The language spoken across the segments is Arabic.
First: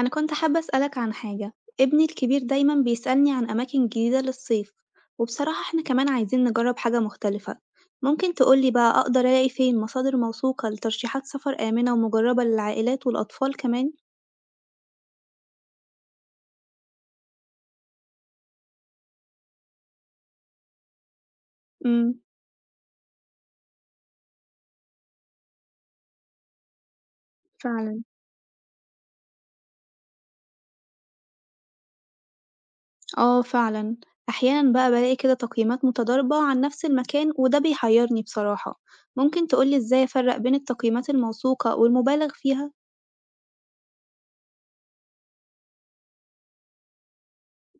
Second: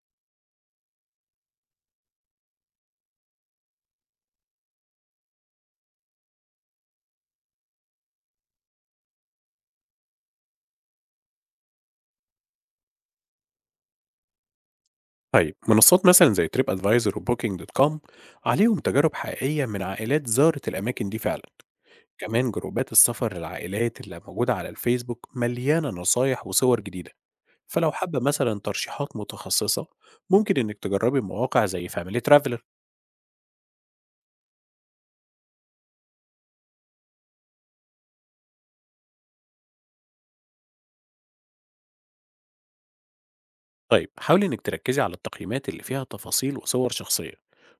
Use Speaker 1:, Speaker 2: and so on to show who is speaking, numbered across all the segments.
Speaker 1: أنا كنت حابة أسألك عن حاجة، ابني الكبير دايماً بيسألني عن أماكن جديدة للصيف، وبصراحة إحنا كمان عايزين نجرب حاجة مختلفة، ممكن تقولي بقى أقدر ألاقي فين مصادر موثوقة لترشيحات سفر آمنة ومجربة للعائلات والأطفال كمان؟
Speaker 2: طيب، منصات مثلا زي تريب ادفايزر وبوكينج دوت كوم عليهم تجارب حقيقيه من عائلات زارت الاماكن دي فعلا.
Speaker 1: امم.
Speaker 2: كمان جروبات السفر للعائلات اللي موجوده على الفيسبوك مليانه نصايح وصور جديده. فلو
Speaker 1: فعلاً.
Speaker 2: حابه مثلا ترشيحات متخصصه، ممكن انك تجربي مواقع زي فاميلي ترافلر.
Speaker 1: آه فعلاً، أحياناً بقى بلاقي كده تقييمات متضاربة عن نفس المكان وده بيحيرني بصراحة، ممكن تقولي إزاي أفرق بين التقييمات الموثوقة والمبالغ فيها؟
Speaker 2: طيب حاولي انك تركزي على التقييمات اللي فيها تفاصيل وصور شخصيه،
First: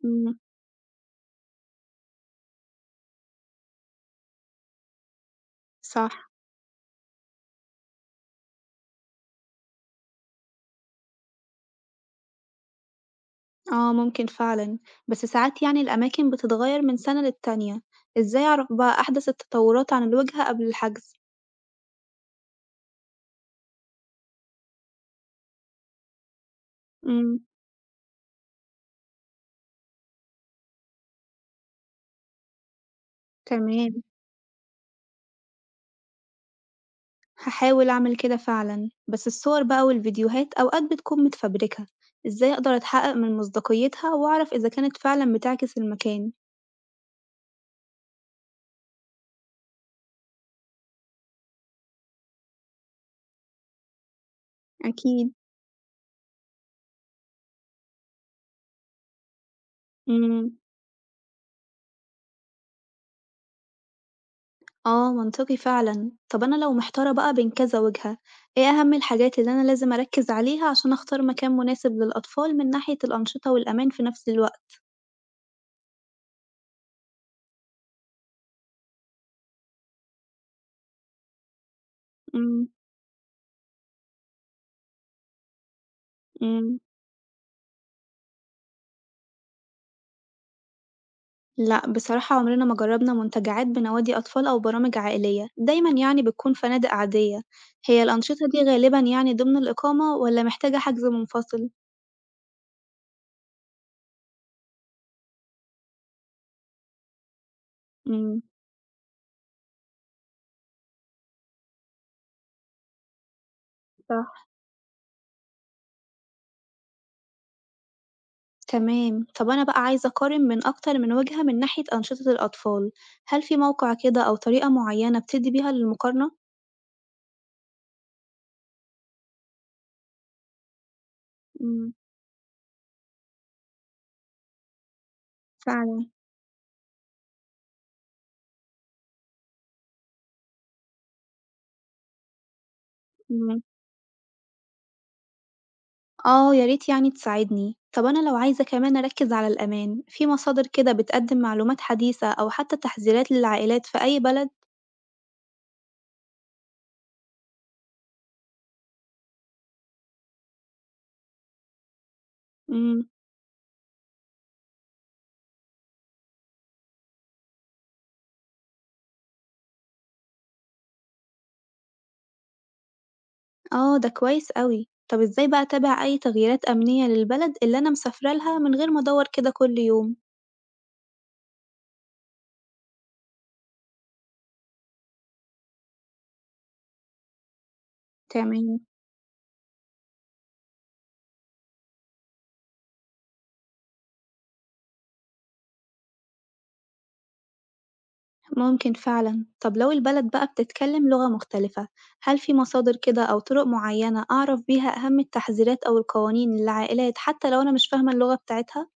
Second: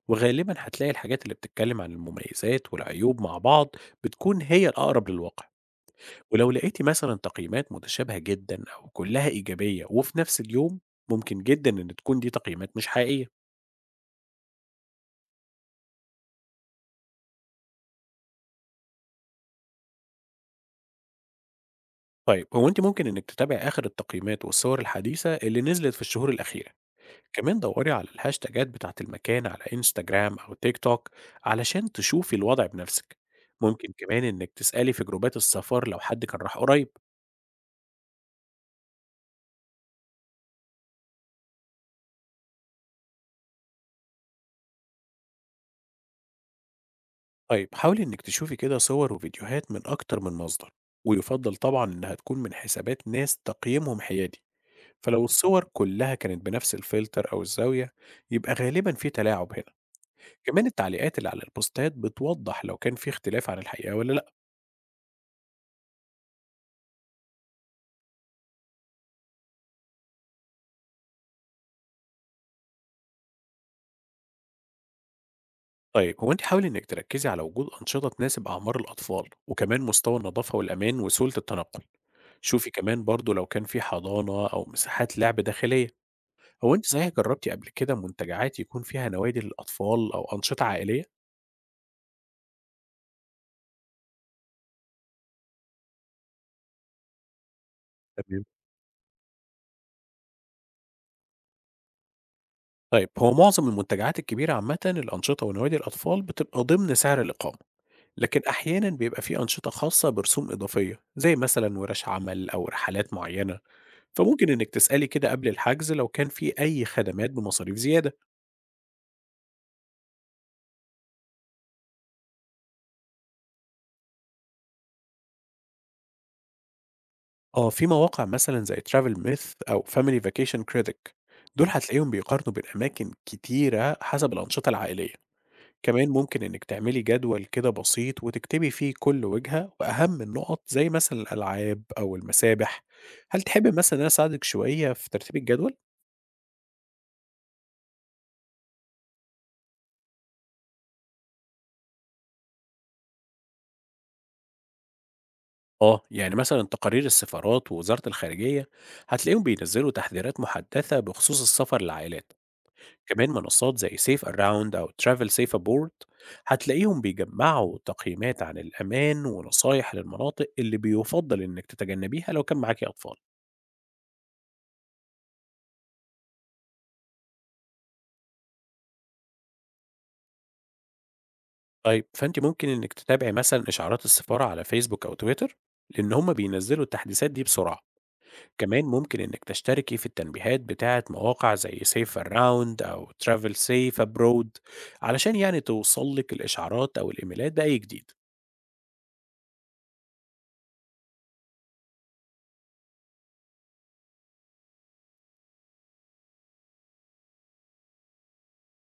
Speaker 1: امم.
Speaker 2: وغالبا هتلاقي الحاجات اللي بتتكلم عن المميزات والعيوب مع بعض بتكون هي الاقرب للواقع.
Speaker 1: صح.
Speaker 2: ولو لقيتي مثلا تقييمات متشابهة جدا أو كلها إيجابية وفي نفس اليوم، ممكن جدا إن تكون دي تقييمات مش حقيقية.
Speaker 1: آه ممكن فعلًا، بس ساعات يعني الأماكن بتتغير من سنة للتانية، إزاي أعرف بقى أحدث التطورات عن الوجهة قبل الحجز؟
Speaker 2: طيب، هو أنت ممكن إنك تتابع آخر التقييمات والصور الحديثة اللي نزلت في الشهور الأخيرة.
Speaker 1: إمم.
Speaker 2: كمان دوري على الهاشتاجات بتاعت المكان على إنستجرام أو تيك توك علشان تشوفي الوضع بنفسك. ممكن
Speaker 1: تمام.
Speaker 2: كمان إنك تسألي في جروبات السفر لو حد كان راح قريب.
Speaker 1: هاحاول أعمل كده فعلًا، بس الصور بقى والفيديوهات أوقات بتكون متفبركة، إزاي أقدر أتحقق من مصداقيتها وأعرف إذا كانت فعلًا بتعكس المكان؟
Speaker 2: طيب حاولي إنك تشوفي كده صور وفيديوهات من أكتر من مصدر، ويفضل طبعا إنها تكون من حسابات ناس تقييمهم حيادي. فلو
Speaker 1: أكيد.
Speaker 2: الصور كلها كانت بنفس الفلتر أو الزاوية، يبقى غالبا في تلاعب هنا.
Speaker 1: إمم.
Speaker 2: كمان التعليقات اللي على البوستات بتوضح لو كان في اختلاف عن الحقيقة ولا لا.
Speaker 1: آه منطقي فعلًا، طب أنا لو محتارة بقى بين كذا وجهة، إيه أهم الحاجات اللي أنا لازم أركز عليها عشان أختار مكان مناسب للأطفال من ناحية الأنشطة والأمان في نفس الوقت؟
Speaker 2: طيب، هو انت حاولي انك تركزي على وجود أنشطة تناسب أعمار الأطفال، وكمان مستوى النظافة والأمان وسهولة التنقل.
Speaker 1: إمم.
Speaker 2: شوفي كمان برضو لو كان في حضانة أو مساحات لعب داخلية. هو
Speaker 1: إمم.
Speaker 2: انت صحيح جربتي قبل كده منتجعات يكون فيها نوادي للأطفال أو أنشطة عائلية؟
Speaker 1: لأ، بصراحة عمرنا ما جرّبنا منتجعات بنوادي أطفال أو برامج عائلية، دايمًا يعني بتكون فنادق عادية. هي
Speaker 2: تمام.
Speaker 1: الأنشطة دي غالبًا يعني ضمن الإقامة والّا محتاجة حجز منفصل؟
Speaker 2: طيب، هو معظم المنتجعات الكبيرة عامة الأنشطة ونوادي الأطفال بتبقى ضمن سعر الإقامة. لكن
Speaker 1: إمم.
Speaker 2: أحيانًا بيبقى في أنشطة خاصة برسوم إضافية، زي مثلًا ورش عمل أو رحلات معينة،
Speaker 1: صح.
Speaker 2: فممكن إنِك تسألي كده قبل الحجز لو كان في أي خدمات بمصاريف زيادة.
Speaker 1: تمام. طب أنا بقى عايزة أقارن من أكتر من وجهة من ناحية أنشطة الأطفال، هل في موقع كده أو طريقة معيّنة بتدّي بيها للمقارنة؟
Speaker 2: آه، في مواقع مثلًا زي travel myth أو family vacation critic، دول
Speaker 1: إمم.
Speaker 2: هتلاقيهم بيقارنوا بين أماكن كتيرة حسب الأنشطة العائلية.
Speaker 1: فعلًا.
Speaker 2: كمان ممكن إنِك تعملي جدول كده بسيط وتكتبي فيه كل وجهة وأهم النقط زي مثلًا الألعاب أو المسابح. هل
Speaker 1: إمم.
Speaker 2: تحبي مثلًا إن أنا أساعدِك شوية في ترتيب الجدول؟
Speaker 1: آه، يا ريت يعني تساعدني. طب أنا لو عايزة كمان أركز على الأمان، في مصادر كده بتقدم معلومات حديثة أو حتى تحذيرات للعائلات في أي بلد؟
Speaker 2: آه، يعني مثلًا تقارير السفارات ووزارة الخارجية هتلاقيهم بينزّلوا تحذيرات محدثة بخصوص السفر للعائلات.
Speaker 1: امم.
Speaker 2: كمان منصات زي safe around أو travel safe abroad هتلاقيهم بيجمّعوا تقييمات عن الأمان ونصايح للمناطق اللي بيُفضّل إنِّك تتجنّبيها لو كان معاكِ أطفال.
Speaker 1: آه ده كويس أوي. طب إزاي بقى أتابع أي تغييرات أمنية للبلد اللي أنا مسافرة لها من غير ما أدور كده كل يوم؟
Speaker 2: طيب، فأنتِ ممكن إنِّك تتابعي مثلًا إشعارات السفارة على فيسبوك أو تويتر، لإن هم بينزّلوا التحديثات دي بسرعة.
Speaker 1: تمام.
Speaker 2: كمان ممكن إنك تشتركي في التنبيهات بتاعة مواقع زي سيف أراوند أو ترافل سيف أبرود علشان يعني توصلك الإشعارات أو الإيميلات بأي جديد.
Speaker 1: ممكن فعلا. طب لو البلد بقى بتتكلم لغة مختلفة، هل في مصادر كده أو طرق معينة أعرف بيها أهم التحذيرات أو القوانين للعائلات حتى لو أنا مش فاهمة اللغة بتاعتها؟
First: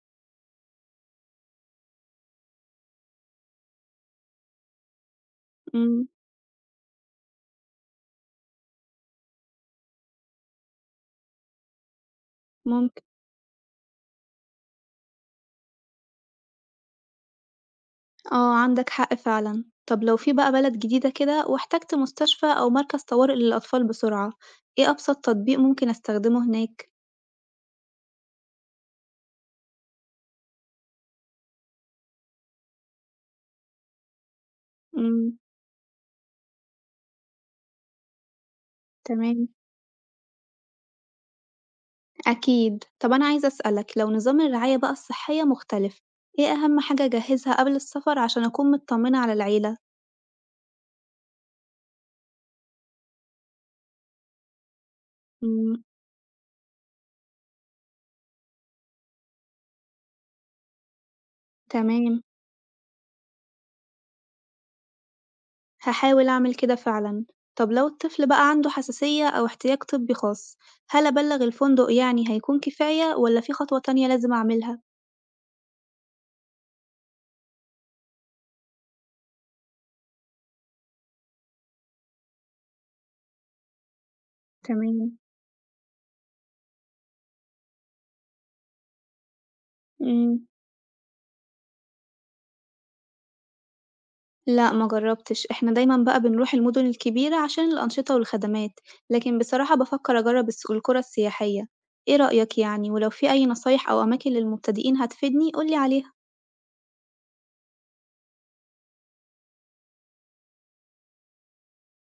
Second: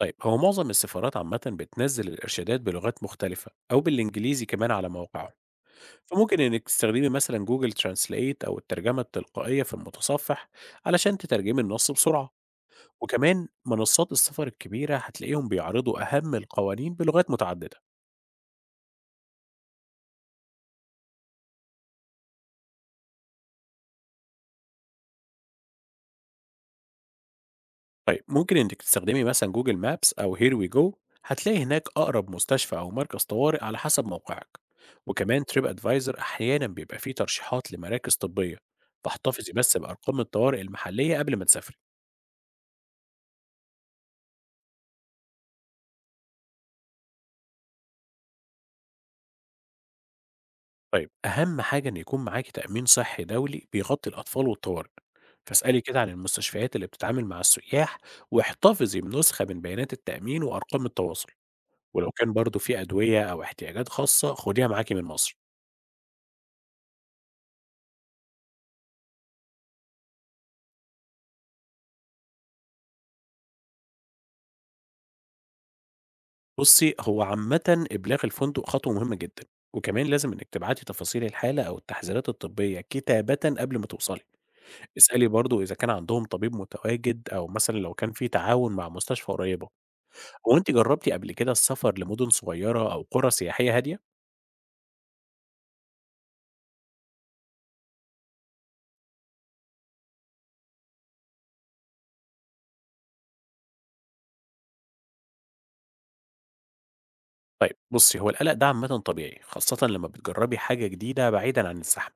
Speaker 2: طيب، هو معظم السفارات عامة بتنزل الإرشادات بلغات مختلفة أو بالإنجليزي كمان على موقعهم،
Speaker 1: امم.
Speaker 2: فممكن إنك تستخدمي مثلا جوجل ترانسليت أو الترجمة التلقائية في المتصفح علشان تترجمي النص بسرعة.
Speaker 1: ممكن.
Speaker 2: وكمان منصات السفر الكبيرة هتلاقيهم بيعرضوا أهم القوانين بلغات متعددة.
Speaker 1: آه عندك حق فعلًا، طب لو في بقى بلد جديدة كده واحتجت مستشفى أو مركز طوارئ للأطفال بسرعة، إيه أبسط تطبيق ممكن أستخدمه هناك؟
Speaker 2: طيب، ممكن إنِّك تستخدمي مثلًا جوجل مابس أو here we go، هتلاقي هناك أقرب مستشفى أو مركز طوارئ على حسب موقعك.
Speaker 1: إمم.
Speaker 2: وكمان تريب أدفايزر أحيانًا بيبقى فيه ترشيحات لمراكز طبية،
Speaker 1: تمام.
Speaker 2: فاحتفظي بس بأرقام الطوارئ المحلية قبل ما تسافري.
Speaker 1: أكيد. طب أنا عايزة أسألك لو نظام الرعاية بقى الصحية مختلف، إيه أهم حاجة أجهزها قبل السفر عشان أكون مطمنة على العيلة؟
Speaker 2: طيب، أهم حاجة إن يكون معاكِ تأمين صحي دولي بيغطي الأطفال والطوارئ، فاسألي
Speaker 1: إمم.
Speaker 2: كده عن المستشفيات اللي بتتعامل مع السياح، واحتفظي بنسخة من بيانات التأمين وأرقام التواصل. ولو
Speaker 1: تمام.
Speaker 2: كان برضه في أدوية أو احتياجات خاصة خديها معاكِ من مصر.
Speaker 1: هاحاول أعمل كده فعلًا. طب لو الطفل بقى عنده حساسية أو احتياج طبي خاص، هل أبلغ الفندق يعني هيكون كفاية والّا في خطوة تانية لازم أعملها؟
Speaker 2: بُصّي، هو عامةً إبلاغ الفندق خطوة مهمة جدًا، وكمان لازم إنِّك تبعتي تفاصيل الحالة أو التحذيرات الطبية كتابةً قبل ما توصلي.
Speaker 1: تمام.
Speaker 2: اسألي برضه إذا كان عندهم طبيب متواجد أو مثلًا لو كان في تعاون مع مستشفى قريبة.
Speaker 1: إمم.
Speaker 2: هو أنتِ جربتِ قبل كده السفر لمدن صغيرة أو قرى سياحية هادية؟
Speaker 1: لأ، ما جرّبتش. إحنا دايمًا بقى بنروح المدن الكبيرة عشان الأنشطة والخدمات، لكن بصراحة بافكّر أجرّب الس القرى السياحية. إيه رأيك يعني؟ ولو في أي نصايح أو أماكن للمبتدئين هتفيدني قُل لي عليها.
Speaker 2: طيب بُصّي، هو القلق ده عامةً طبيعي، خاصةً لمّا بتجربي حاجة جديدة بعيدًا عن الزحمة،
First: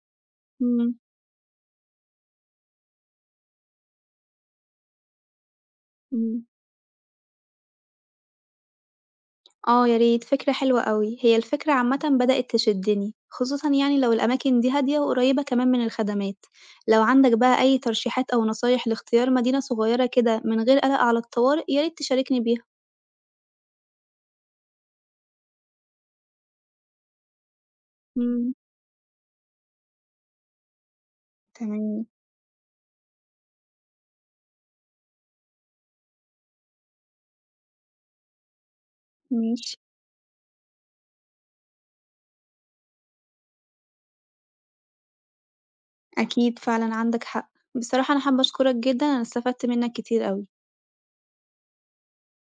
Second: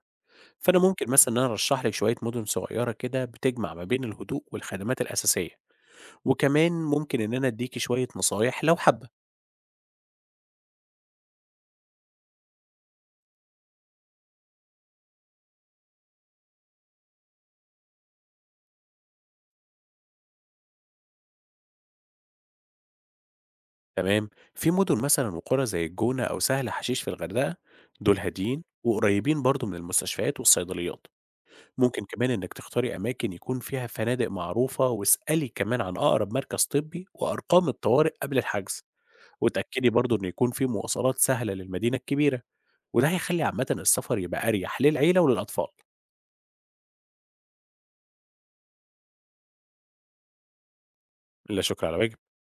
Speaker 2: فأنا
Speaker 1: إمم.
Speaker 2: ممكن مثلًا إن أنا أرشح لِك شوية مدن صغيرة كده بتجمع ما بين الهدوء والخدمات الأساسية.
Speaker 1: إمم.
Speaker 2: وكمان ممكن إن أنا أدّيكِ شوية نصايح لو حابة.
Speaker 1: آه، يا ريت، فكرة حلوة أوي. هي الفكرة عامةً بدأت تشدّني، خصوصًا يعني لو الأماكن دي هادية وقريّبة كمان من الخدمات. لو عندك بقى أي ترشيحات أو نصايح لاختيار مدينة صغيرة كده من غير قلق على الطوارئ، يا ريت تشاركني بيها.
Speaker 2: تمام. في مدن مثلا وقرى زي الجونة أو سهل حشيش في الغردقة، دول
Speaker 1: إمم.
Speaker 2: هاديين وقريبين برضو من المستشفيات والصيدليات. ممكن
Speaker 1: تمام.
Speaker 2: كمان إنك تختاري أماكن يكون فيها فنادق معروفة، واسألي كمان عن أقرب مركز طبي وأرقام الطوارئ قبل الحجز.
Speaker 1: ماشي.
Speaker 2: وتأكدي برضو إن يكون في مواصلات سهلة للمدينة الكبيرة، وده هيخلي عامة السفر يبقى أريح للعيلة وللأطفال.
Speaker 1: أكيد فعلًا عندك حق. بصراحة أنا حابة أشكرك جدًا، أنا استفدت منّك كتير أوي.
Speaker 2: لا شكر على واجب.